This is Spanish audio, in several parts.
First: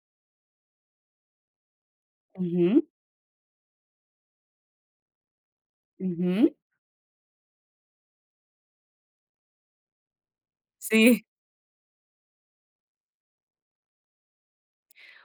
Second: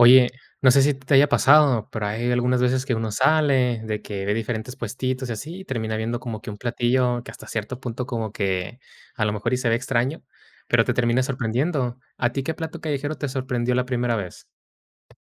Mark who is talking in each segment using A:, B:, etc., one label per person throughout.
A: Oye, no sé si te haya pasado, pero hay algunas
B: Ujú,
A: veces que uno sale, de que ve diferentes puestitos y así, y termina viendo como
B: ujú.
A: que un platillo que hasta cierto punto como que a lo mejor y se ve extraño, pero te termina
B: Sí.
A: sorprendiendo. ¿A ti qué plato callejero te sorprendió la primera vez?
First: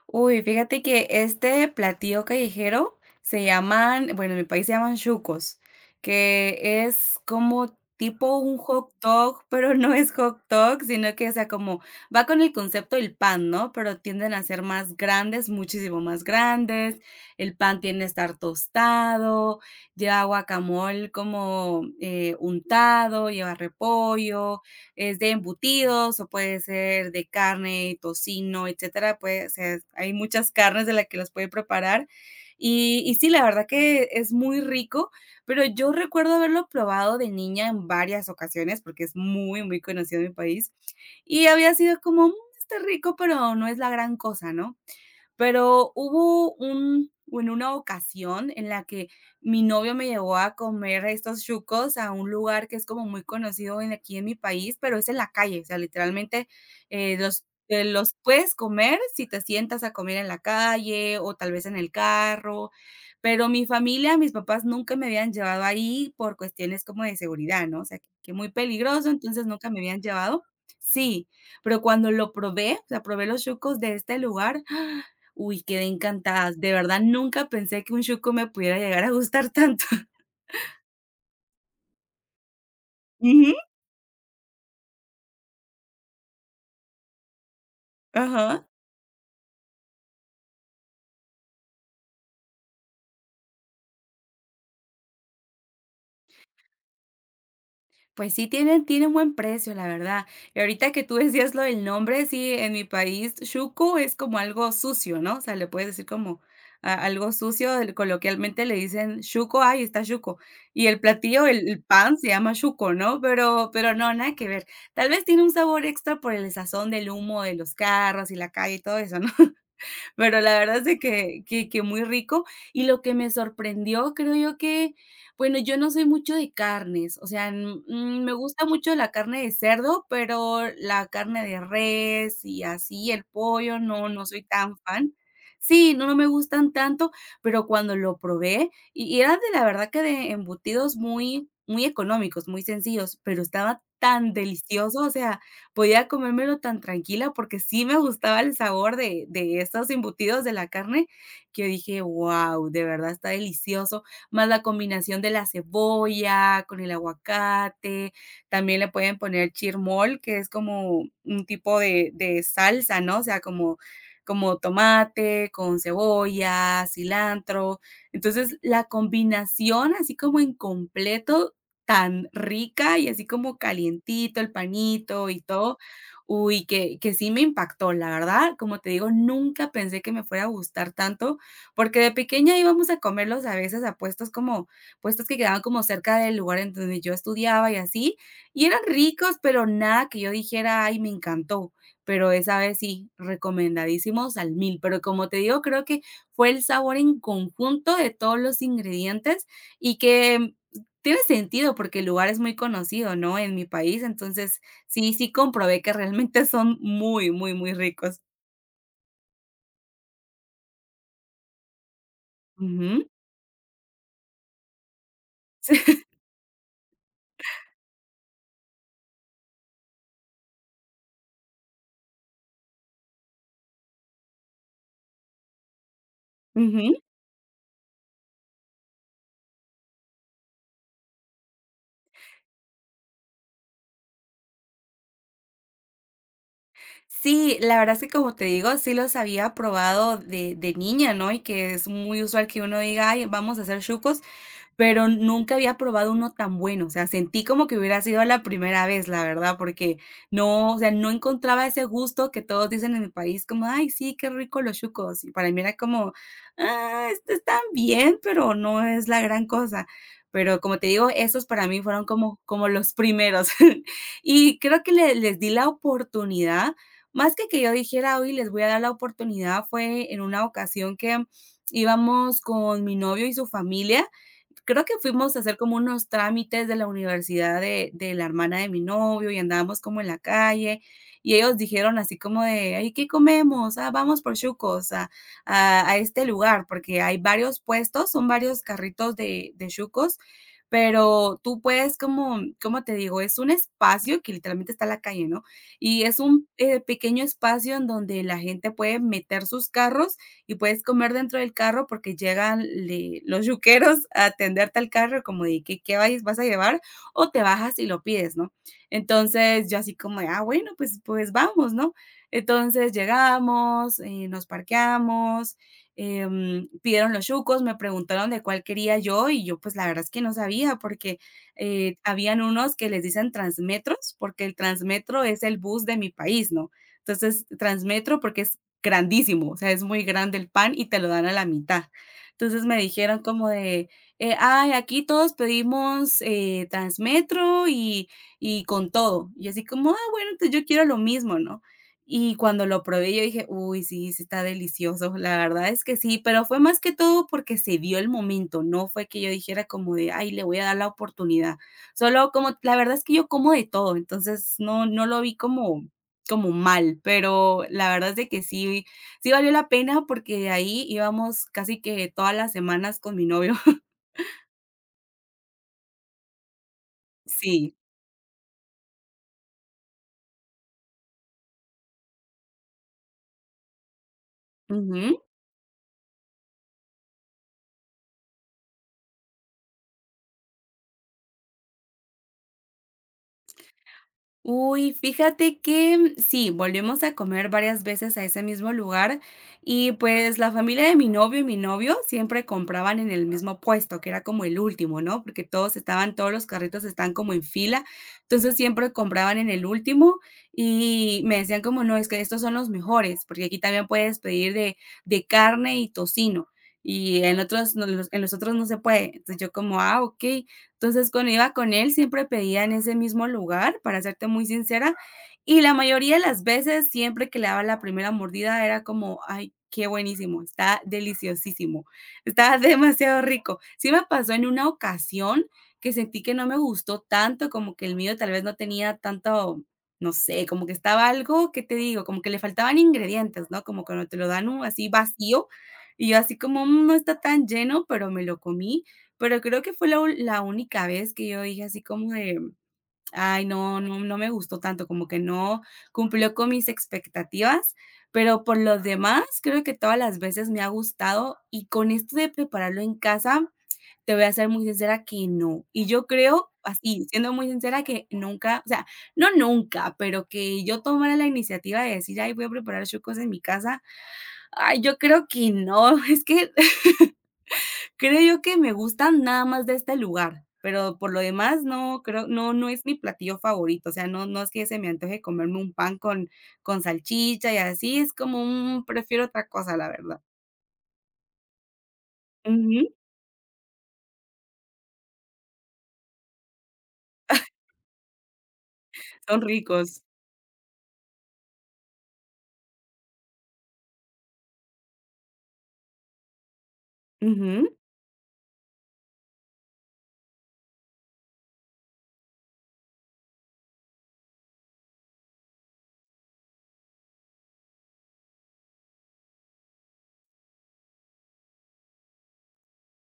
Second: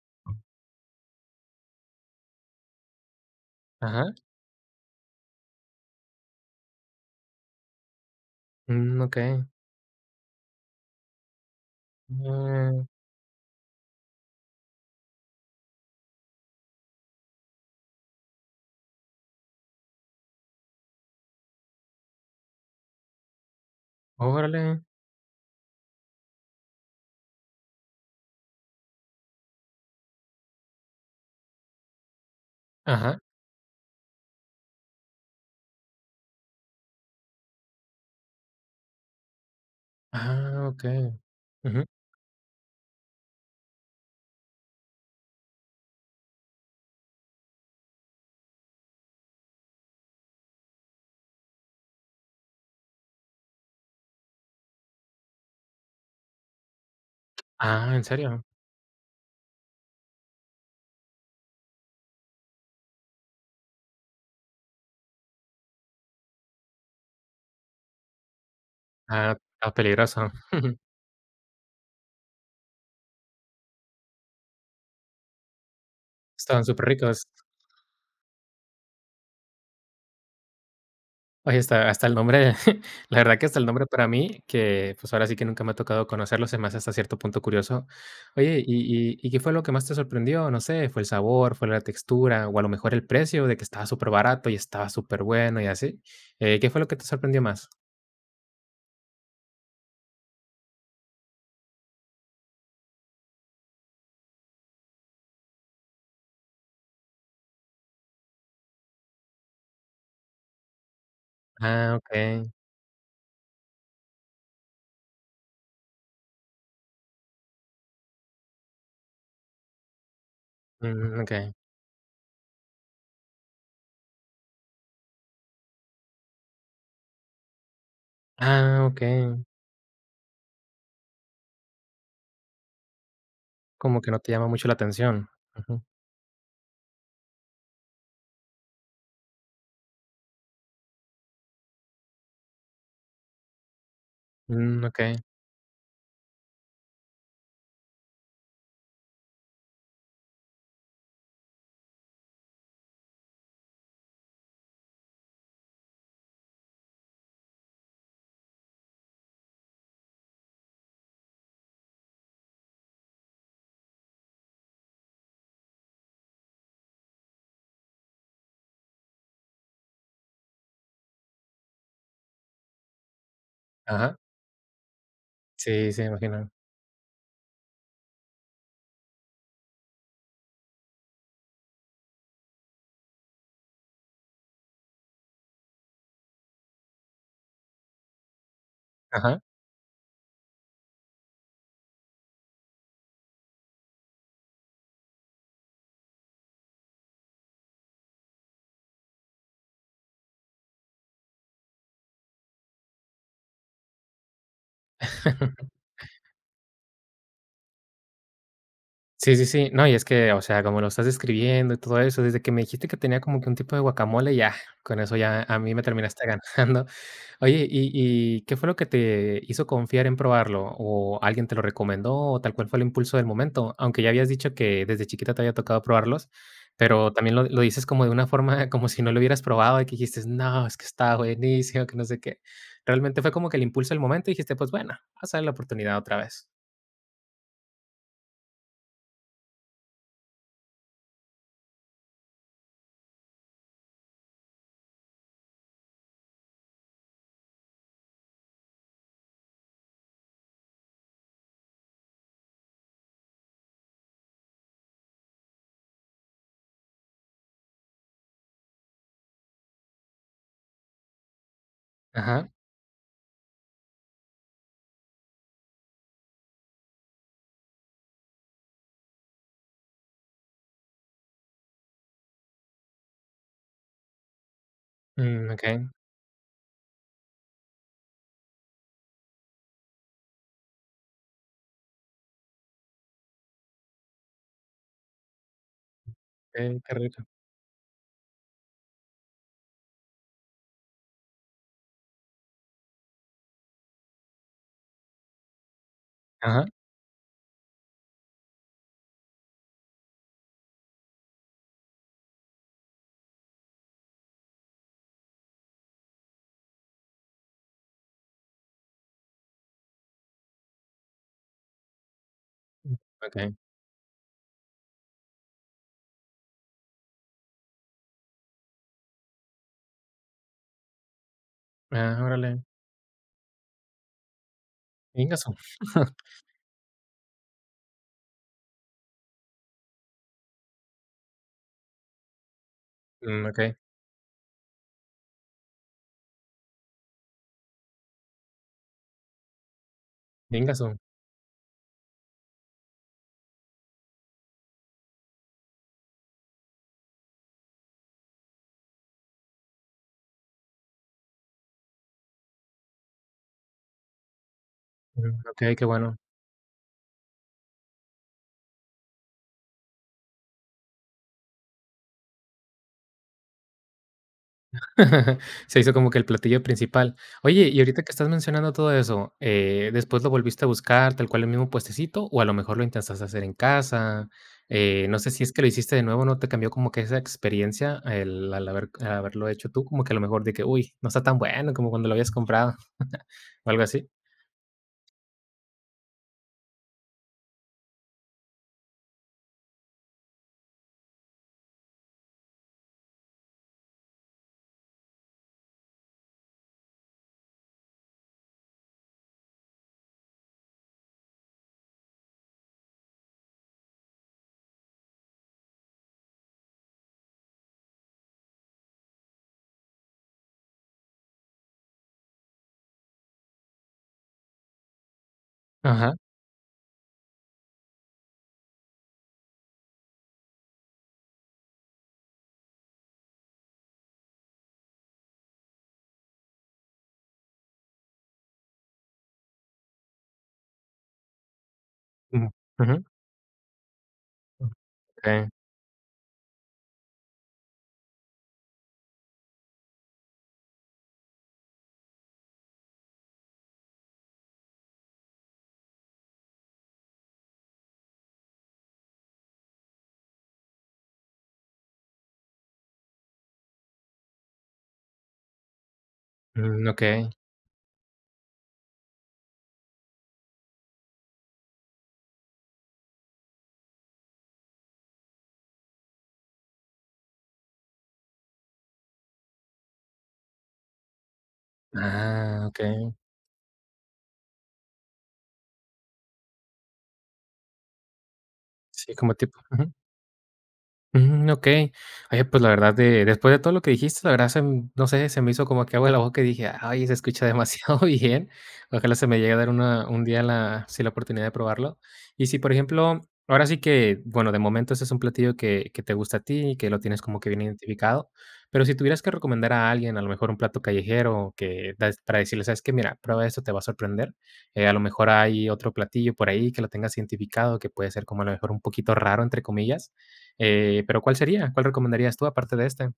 B: Uy, fíjate que este platillo callejero se llaman,
A: Ajá.
B: bueno, en mi país se llaman chucos, que es como tipo un hot dog,
A: Okey.
B: pero no es hot dog, sino que, o sea, como va con el
A: Mm,
B: concepto del pan, ¿no? Pero tienden a ser más grandes, muchísimo más grandes. El pan tiende a estar tostado, lleva guacamole como untado, lleva repollo,
A: Órale.
B: es de embutidos o puede ser de carne, tocino, etcétera. Puede, o sea, hay muchas carnes de las que las puede preparar. Y
A: Ajá.
B: sí, la verdad que es muy rico, pero yo recuerdo haberlo probado de niña en varias ocasiones porque es muy, muy conocido en mi
A: Ah,
B: país.
A: okey.
B: Y había
A: Ujú.
B: sido como: "Mm, está rico, pero no es la gran cosa, ¿no?". Pero hubo en una ocasión en la que mi novio me llevó a comer estos chucos a un lugar que es como muy conocido en aquí en mi país, pero es en la calle, o sea, literalmente,
A: Ah, ¿en
B: los
A: serio?
B: puedes comer si te sientas a comer en la calle o tal vez en el carro, pero mi familia, mis papás nunca me habían llevado ahí por cuestiones como de seguridad, ¿no? O sea, que muy peligroso,
A: Ah,
B: entonces nunca
A: ah,
B: me habían
A: peligroso.
B: llevado. Sí, pero cuando lo probé, o sea, probé los chucos de este lugar, uy, quedé encantada.
A: Estaban
B: De verdad,
A: superricos.
B: nunca pensé que un shuko me pudiera llegar a gustar tanto.
A: Oye, hasta el nombre, la verdad que
B: Ujú,
A: hasta el nombre para mí, que, pues, ahora sí que nunca me ha tocado conocerlo, se me hace hasta cierto punto curioso. Oye,
B: ajá.
A: ¿y qué fue lo que más te sorprendió? No sé, ¿fue el sabor, fue la textura, o a lo mejor el precio de que estaba súper barato y estaba súper bueno y así? ¿Qué fue lo que te sorprendió más?
B: Pues sí, tienen buen precio, la verdad. Y ahorita que tú decías lo del nombre, sí, en mi país, shuku es como algo sucio, ¿no? O sea, le puedes decir como a algo sucio, el coloquialmente le dicen: "Shuko, ay, está shuko". Y el platillo, el
A: Ah,
B: pan se
A: okey.
B: llama shuko, ¿no? Pero no, nada que ver. Tal vez tiene un sabor extra por el sazón del humo de los carros y la calle y todo eso, ¿no? Pero la verdad es de que
A: Okey.
B: que que muy rico. Y lo que me sorprendió, creo yo que, bueno, yo no soy mucho de carnes, o sea, me gusta
A: Ah,
B: mucho la carne
A: okey.
B: de cerdo, pero la carne de res y así, el pollo,
A: Como
B: no,
A: que no
B: no
A: te
B: soy
A: llama mucho la
B: tan fan.
A: atención. Ujú.
B: Sí, no, no me gustan tanto, pero cuando lo probé, y era de la verdad que de embutidos muy económicos, muy sencillos, pero estaba tan delicioso, o
A: Okey.
B: sea, podía comérmelo tan tranquila, porque sí me gustaba el sabor de estos embutidos de la carne, que dije: "Wow, de verdad está delicioso", más la combinación de la cebolla con el aguacate, también le pueden poner chirmol, que es como un tipo de salsa, ¿no? O sea, como como tomate con cebolla, cilantro. Entonces, la combinación, así como en completo, tan rica y así como
A: Ajá.
B: calientito el panito y todo.
A: Sí, sí, imagino.
B: Uy, que sí me impactó, la verdad, como te digo, nunca pensé que me fuera a gustar tanto, porque de pequeña íbamos a comerlos a veces a puestos como puestos que quedaban como cerca del lugar en donde yo estudiaba y así, y eran ricos,
A: Ajá.
B: pero nada que yo dijera: "Ay, me encantó", pero esa vez sí, recomendadísimos al mil, pero como te digo, creo que fue el sabor en conjunto de todos los ingredientes y que tiene sentido, porque el lugar es muy conocido, ¿no?, en mi país, entonces, sí, sí comprobé que realmente son muy, muy, muy ricos.
A: Sí, sí, sí. No, y es que, o sea, como lo estás describiendo y todo eso, desde que me dijiste que
B: Ujú.
A: tenía como que un tipo de guacamole, ya, con eso ya a mí me terminaste ganando. Oye, ¿y qué fue lo que te hizo confiar en probarlo? ¿O alguien te lo recomendó o tal cual fue el impulso del momento? Aunque ya habías dicho que desde chiquita te había tocado probarlos,
B: Ujú.
A: pero también lo dices como de una forma como si no lo hubieras probado y que dijiste: "No, es que está buenísimo, que no sé qué". Realmente fue como que el impulso del momento y dijiste: "Pues bueno, vamos a darle la oportunidad otra vez".
B: Sí, la verdad es que, como te digo, sí los había probado de niña, ¿no?, y que es muy usual que uno diga: "Ay, vamos a hacer chucos", pero nunca había probado uno tan bueno, o sea, sentí como que hubiera sido la primera vez, la verdad, porque no, o sea, no encontraba ese gusto que todos dicen en el país, como: "Ay, sí, qué rico los chucos". Y para mí era como: "Ah, este están bien, pero no es la gran cosa". Pero como te digo, esos para mí fueron como,
A: Ajá.
B: como los primeros. Y creo que les di la oportunidad, más que yo dijera, hoy les voy a dar la oportunidad, fue en una ocasión que íbamos con mi novio y su familia, creo que fuimos a hacer como
A: Okey,
B: unos trámites de la universidad de la hermana de mi novio y andábamos como en la calle, y ellos dijeron así como de: "Ay, ¿qué comemos? Ah, vamos por chucos a este lugar",
A: okey, qué
B: porque hay
A: rico.
B: varios puestos, son varios carritos de chucos, pero tú puedes como, ¿cómo te digo? Es un espacio que literalmente está en la calle, ¿no? Y es un,
A: Ajá,
B: pequeño espacio en donde la gente puede meter sus carros y puedes comer dentro del carro porque llegan los yuqueros a atenderte al carro como de que vas a llevar o te bajas y lo pides, ¿no? Entonces yo así como de: "Ah, bueno, pues, pues vamos, ¿no?". Entonces
A: okey.
B: llegamos, nos parqueamos, pidieron los yucos, me preguntaron de cuál quería yo y yo pues la verdad es que no sabía porque
A: Ah,
B: habían
A: órale,
B: unos que les dicen transmetros porque el transmetro es
A: Ingasu.
B: el bus de mi país, ¿no? Entonces, transmetro porque es grandísimo, o sea, es muy grande el pan y te lo dan a la mitad. Entonces me dijeron como
A: Okey,
B: de, ay, aquí todos pedimos Transmetro y con todo. Y así como: "Ah, bueno, entonces yo quiero
A: Ingasu.
B: lo mismo, ¿no?". Y cuando lo probé, yo dije, uy, sí, sí está delicioso. La verdad es que sí, pero fue más que todo porque se dio el momento. No fue que yo dijera como de: "Ay, le voy a dar la oportunidad". Solo como, la verdad es que yo como de todo, entonces no, no lo vi
A: Okey, qué
B: como
A: bueno.
B: como mal, pero la verdad es de que sí, sí valió la pena porque de ahí íbamos casi que todas las semanas con mi novio.
A: Se hizo como que el platillo principal. Oye,
B: Sí.
A: y ahorita que estás mencionando todo eso, ¿después lo volviste a buscar tal cual el mismo puestecito, o a lo mejor lo intentaste hacer en casa? No
B: Ujú.
A: sé si es que lo hiciste de nuevo, ¿no te cambió como que esa experiencia el al haberlo hecho tú? Como que a lo mejor de que: "Uy, no está tan bueno como cuando lo habías comprado", o algo así.
B: Uy, fíjate que sí, volvimos a comer varias veces a ese mismo lugar y pues la familia de mi novio y mi novio siempre compraban en el mismo puesto, que era como el último, ¿no? Porque todos estaban, todos los carritos están como en fila, entonces siempre compraban en el último y me decían como, no, es que estos son los mejores, porque aquí también puedes pedir de carne y tocino. Y en otros, en los otros no se puede. Entonces yo como, ah, ok. Entonces, cuando iba con él, siempre pedía en ese mismo lugar, para serte muy sincera, y la
A: Ajá,
B: mayoría de las veces, siempre que le daba la primera mordida, era como: "Ay, qué buenísimo, está deliciosísimo, está demasiado rico". Sí me pasó en una ocasión que sentí que no me gustó tanto, como que el mío tal vez no tenía tanto, no sé, como que estaba algo, ¿qué te digo? Como que le
A: mm,
B: faltaban
A: ujú,
B: ingredientes, ¿no? Como cuando te lo dan, así vacío,
A: okey,
B: y yo así como: "Mm, no está tan lleno", pero me lo comí, pero creo que fue la ul la única vez que yo dije así como de: "Ay, no, no, no me gustó tanto", como que no cumplió con mis expectativas, pero por los demás, creo que todas las veces me ha gustado, y con esto de prepararlo en casa, te voy a ser muy sincera que no. Y yo creo,
A: mm,
B: así,
A: okey.
B: siendo muy sincera, que nunca, o sea, no nunca, pero que yo tomara la iniciativa de decir: "Ay, voy a preparar chocos en mi casa", ay, yo creo que no. Es que creo que me gustan nada más de este lugar, pero por lo demás no creo, no
A: Ah,
B: no es mi
A: okey.
B: platillo favorito, o sea, no es que se me antoje comerme un pan con salchicha y así, es como un
A: Sí,
B: prefiero
A: como
B: otra
A: tipo
B: cosa, la
A: ujú.
B: verdad.
A: Okey. Oye, pues, la
B: Ujú,
A: verdad de después de todo lo que dijiste, la verdad se m no sé, se me hizo como que agua en la boca y dije: "Ay, se escucha demasiado bien". Ojalá se me
B: son
A: llegue a dar
B: ricos.
A: una un día la sí, la oportunidad de probarlo. Y si, por ejemplo, ahora sí que, bueno, de momento ese es un platillo que te gusta a ti y que lo tienes como que bien
B: Ujú.
A: identificado, pero si tuvieras que recomendar a alguien, a lo mejor un plato callejero que das para decirle: "¿Sabes que Mira, prueba esto, te va a sorprender". A lo mejor hay otro platillo por ahí que lo tengas identificado, que puede ser como a lo mejor un poquito raro, entre comillas, pero, ¿cuál sería? ¿Cuál recomendarías tú aparte de este?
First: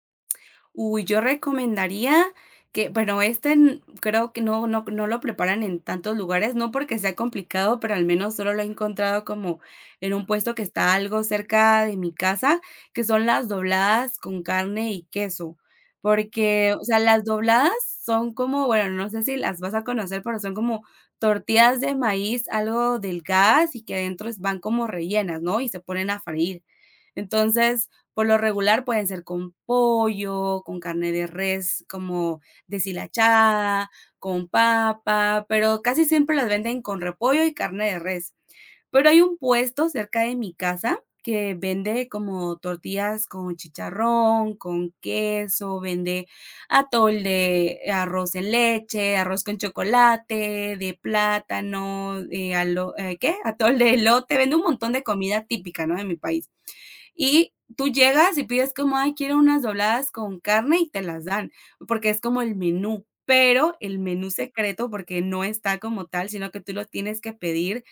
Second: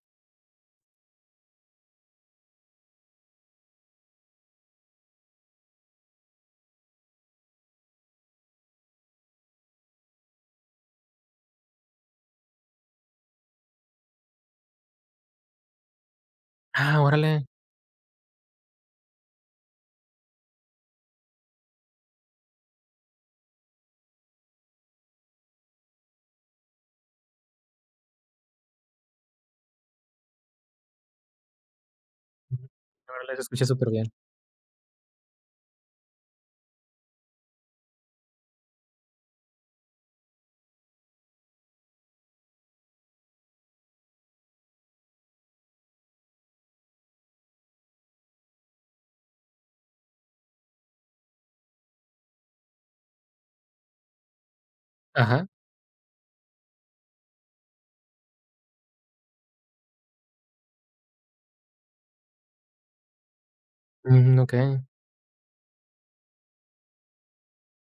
B: Uy, yo recomendaría que, bueno, creo que no, no, no lo preparan en tantos lugares, no porque sea complicado, pero al menos solo lo he encontrado como en un puesto que está algo cerca de mi casa, que son las dobladas con carne y queso. Porque, o sea,
A: Ah,
B: las
A: órale.
B: dobladas son como, bueno, no sé si las vas a conocer, pero son como tortillas de maíz, algo delgadas y que adentro van como rellenas, ¿no? Y se ponen a freír. Entonces, por lo regular pueden ser con pollo, con carne de res como
A: Ujú, órale, se escucha
B: deshilachada,
A: súper bien.
B: con papa, pero casi siempre las venden con repollo y carne de res. Pero hay un puesto cerca de mi casa que vende como tortillas con chicharrón, con queso, vende atol de arroz en leche, arroz con chocolate, de plátano, de alo ¿qué? Atol de elote, vende un montón de comida
A: Ajá.
B: típica, ¿no?, de mi país. Y tú llegas y pides como: "Ay, quiero unas dobladas con carne", y te las dan, porque es como el menú, pero el menú
A: Okey.
B: secreto, porque no está como tal, sino que tú lo tienes que pedir,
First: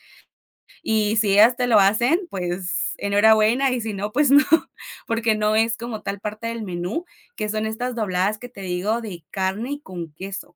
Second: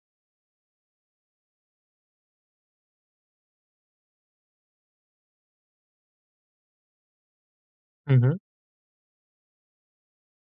B: y si ellas te lo hacen, pues enhorabuena, y si no, pues no. Porque no es como tal parte del menú, que son estas dobladas
A: Ujú.
B: que te digo de carne y con queso,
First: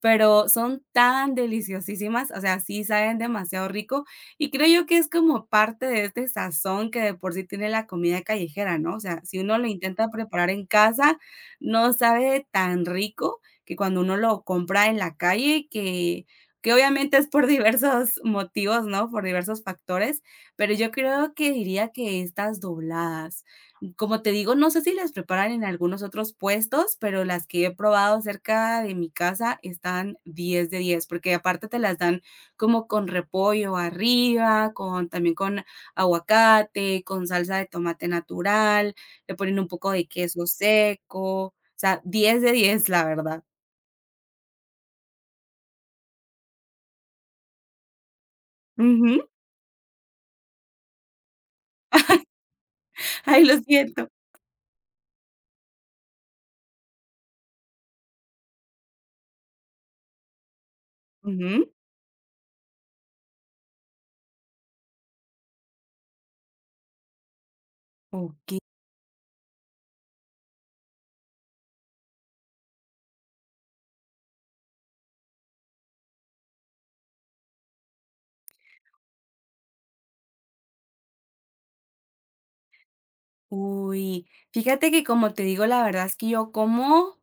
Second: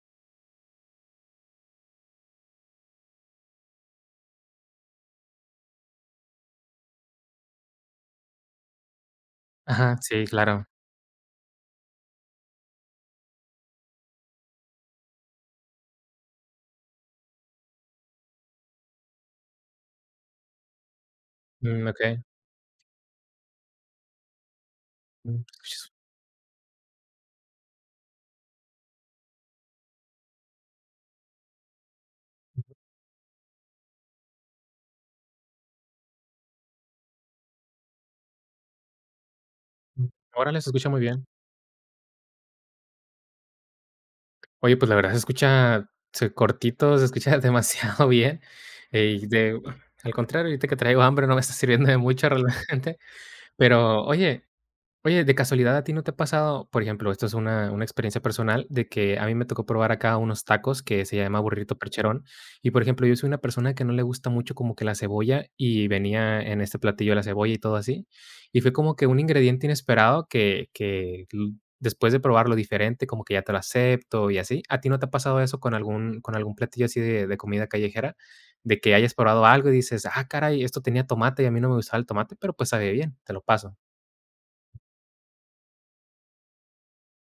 B: pero son tan deliciosísimas, o sea, sí saben demasiado rico y creo yo que es como parte de este sazón que de por sí tiene la comida callejera, ¿no? O sea, si uno lo
A: Ajá,
B: intenta
A: sí,
B: preparar
A: claro.
B: en casa, no sabe tan rico que cuando uno lo compra en la calle, que obviamente es por diversos motivos, ¿no? Por diversos factores, pero yo creo que diría que
A: Okey.
B: estas dobladas. Como te digo, no sé si las
A: Mm,
B: preparan en
A: se escucha
B: algunos otros puestos, pero las que he probado cerca de mi casa están 10/10, porque aparte te las dan como con repollo arriba, con también con aguacate, con salsa de tomate natural, le ponen un poco
A: su
B: de
A: mm,
B: queso
A: Órale, se escucha muy bien.
B: seco, o sea, 10/10, la verdad.
A: Oye, pues, la verdad se escucha se cortito, se escucha demasiado bien,
B: Ujú.
A: y de al contrario, ahorita que traigo hambre no me está sirviendo de mucho realmente,
B: Ay, lo
A: pero,
B: siento.
A: oye Oye, de casualidad, ¿a ti no te ha pasado? Por ejemplo, esto es una experiencia personal de que a mí me tocó probar acá unos tacos que se llama
B: Ujú.
A: burrito percherón. Y, por ejemplo, yo soy una persona que no le gusta mucho como que la cebolla, y venía en este platillo la cebolla y todo así.
B: Ok.
A: Y fue como que un ingrediente inesperado que l después de probarlo diferente, como que ya te lo acepto y así. ¿A ti no te ha pasado eso con algún platillo así de comida callejera? De que hayas probado algo y dices: "Ah, caray, esto tenía tomate y a mí no me gustaba el tomate, pero, pues, sabe bien, te lo paso".
B: Uy, fíjate que como te digo, la verdad es que yo como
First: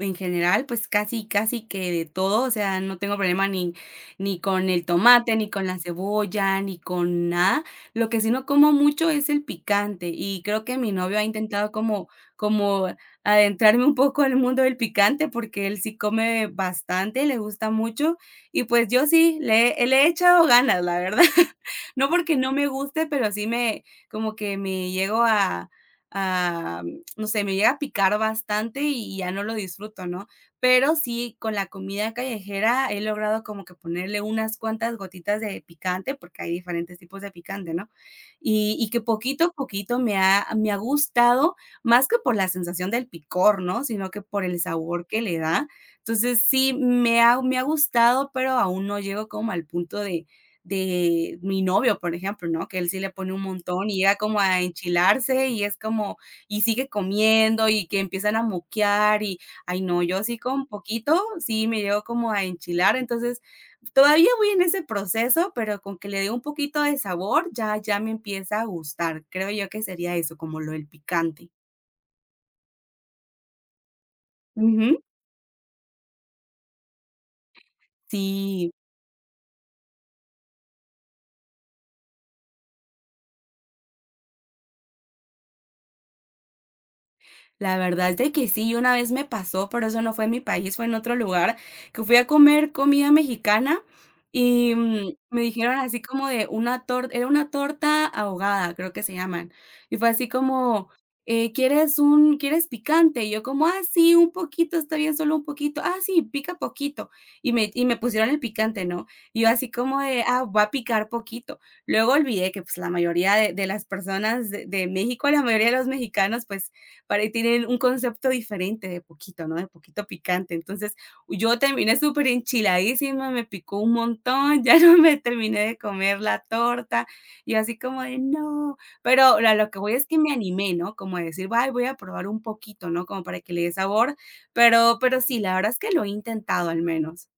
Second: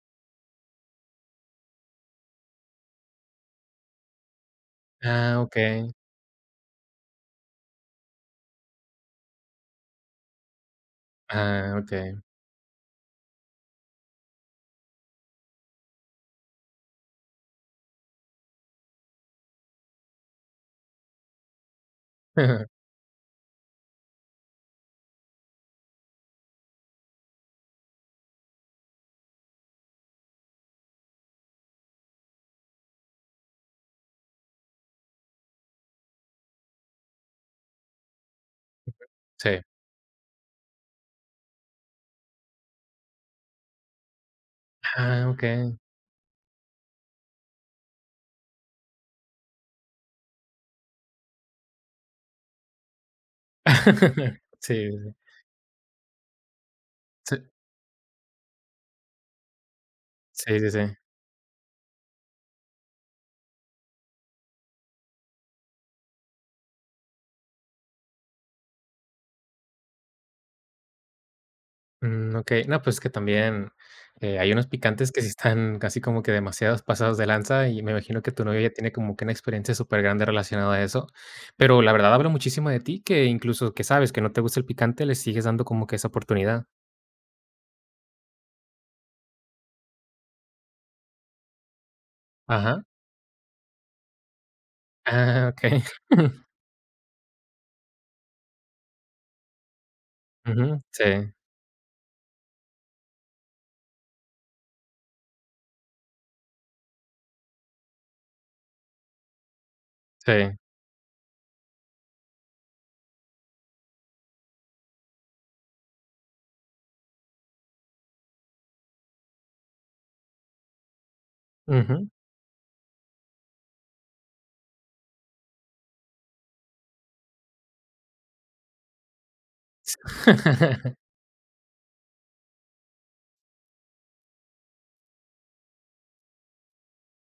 B: en general, pues casi, casi que de todo, o sea, no tengo problema ni con el tomate,
A: Ah,
B: ni con la
A: okey.
B: cebolla, ni con nada. Lo que sí no como mucho es el picante y creo que mi novio ha intentado
A: Ah, okay,
B: como adentrarme un poco al mundo del picante porque él sí come bastante, le gusta mucho y pues yo sí, le he echado ganas, la verdad. No porque no me guste, pero sí me, como que me llego a ah, no sé, me llega a picar bastante y ya no lo disfruto, ¿no? Pero sí, con la comida callejera he logrado como que ponerle unas cuantas gotitas de picante, porque hay diferentes tipos de picante, ¿no? Y que poquito a
A: sí.
B: poquito me ha gustado, más que por la sensación del picor, ¿no? Sino que por el sabor que
A: Ah,
B: le da.
A: okay,
B: Entonces sí, me ha gustado, pero aún no llego como al punto de mi novio, por ejemplo, ¿no? Que él sí le pone un montón y llega como a
A: sí,
B: enchilarse y es como, y sigue
A: sí,
B: comiendo y que empiezan a moquear y, ay no, yo sí
A: sí,
B: con
A: sí, sí.
B: poquito, sí me llego como a enchilar, entonces, todavía voy en ese proceso, pero con que le dé un poquito de sabor, ya ya me empieza a gustar. Creo yo que sería eso, como lo del picante.
A: Okey. No, pues, que también, hay unos
B: Ujú.
A: picantes que sí están casi como que demasiados pasados de lanza, y me imagino que tu novio
B: Sí.
A: ya tiene como que una experiencia súper grande relacionada a eso. Pero la verdad hablo muchísimo de ti, que incluso que sabes que no te gusta el picante, le sigues dando como que esa oportunidad.
B: La verdad es de que sí, una vez me pasó, pero eso no fue en mi país, fue en otro lugar, que fui a comer
A: Ajá.
B: comida mexicana y, me
A: Ah,
B: dijeron
A: okey.
B: así como de una torta era una torta ahogada, creo que se llaman, y fue así
A: Ujú.
B: como,
A: Sí,
B: quieres picante? Y yo como, ah, sí, un poquito, está bien, solo un poquito, ah, sí, pica poquito, y me pusieron el picante, ¿no? Y yo así como de, ah,
A: sí.
B: va a picar poquito. Luego olvidé que, pues, la mayoría de las personas de México, la mayoría de los mexicanos, pues, para tienen un concepto diferente de poquito, ¿no? De poquito picante. Entonces, yo terminé
A: Ujú.
B: súper enchiladísima, me picó un montón, ya no me terminé de comer la torta y así como de no, pero a lo que voy es que me animé, ¿no? Como de decir, "Ay, voy a probar un poquito", ¿no? Como para que le dé sabor, pero sí, la verdad es que lo he intentado al menos.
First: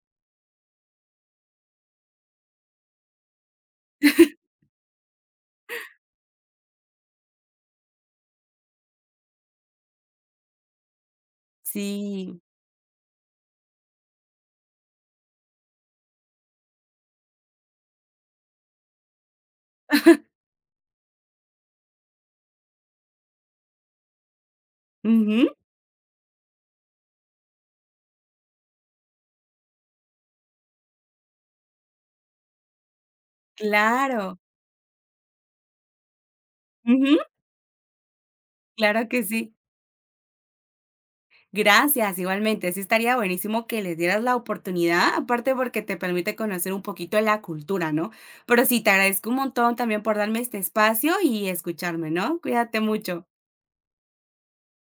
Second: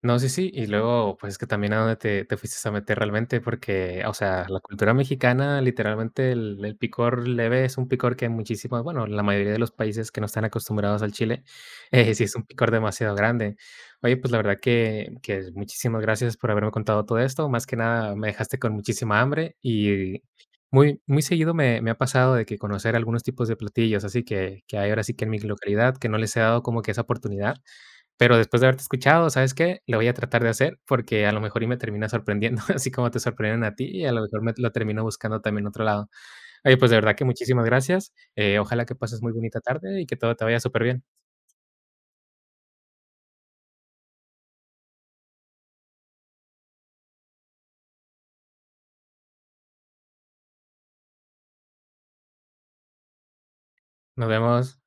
A: No, sí, sí, y luego, pues, es que también a dónde te te fuiste a meter realmente, porque, o sea, la cultura mexicana, literalmente, el picor leve es un picor que en muchísimas bueno, la mayoría de los países que no están acostumbrados al chile, sí es
B: Sí.
A: un picor demasiado grande. Oye, pues, la verdad que muchísimas gracias por haberme contado todo esto. Más que nada, me dejaste con muchísima hambre y muy seguido me ha pasado de que conocer algunos tipos de platillos, así que hay ahora sí que en
B: Ujú,
A: mi localidad, que no les he dado como que esa oportunidad. Pero después de haberte escuchado, ¿sabes qué? Lo voy a tratar de hacer porque a lo mejor y me termina sorprendiendo, así como te sorprendieron a ti y a lo
B: claro.
A: mejor me lo termino buscando también en otro lado. Oye, pues de
B: Ujú,
A: verdad que muchísimas gracias. Ojalá que
B: claro
A: pases
B: que
A: muy
B: sí.
A: bonita tarde y que todo te vaya súper bien.
B: Gracias, igualmente. Sí, estaría buenísimo que les dieras la oportunidad, aparte porque te permite conocer un poquito de la cultura, ¿no? Pero sí, te agradezco un montón también por darme este espacio y escucharme, ¿no? Cuídate mucho.
A: Nos vemos.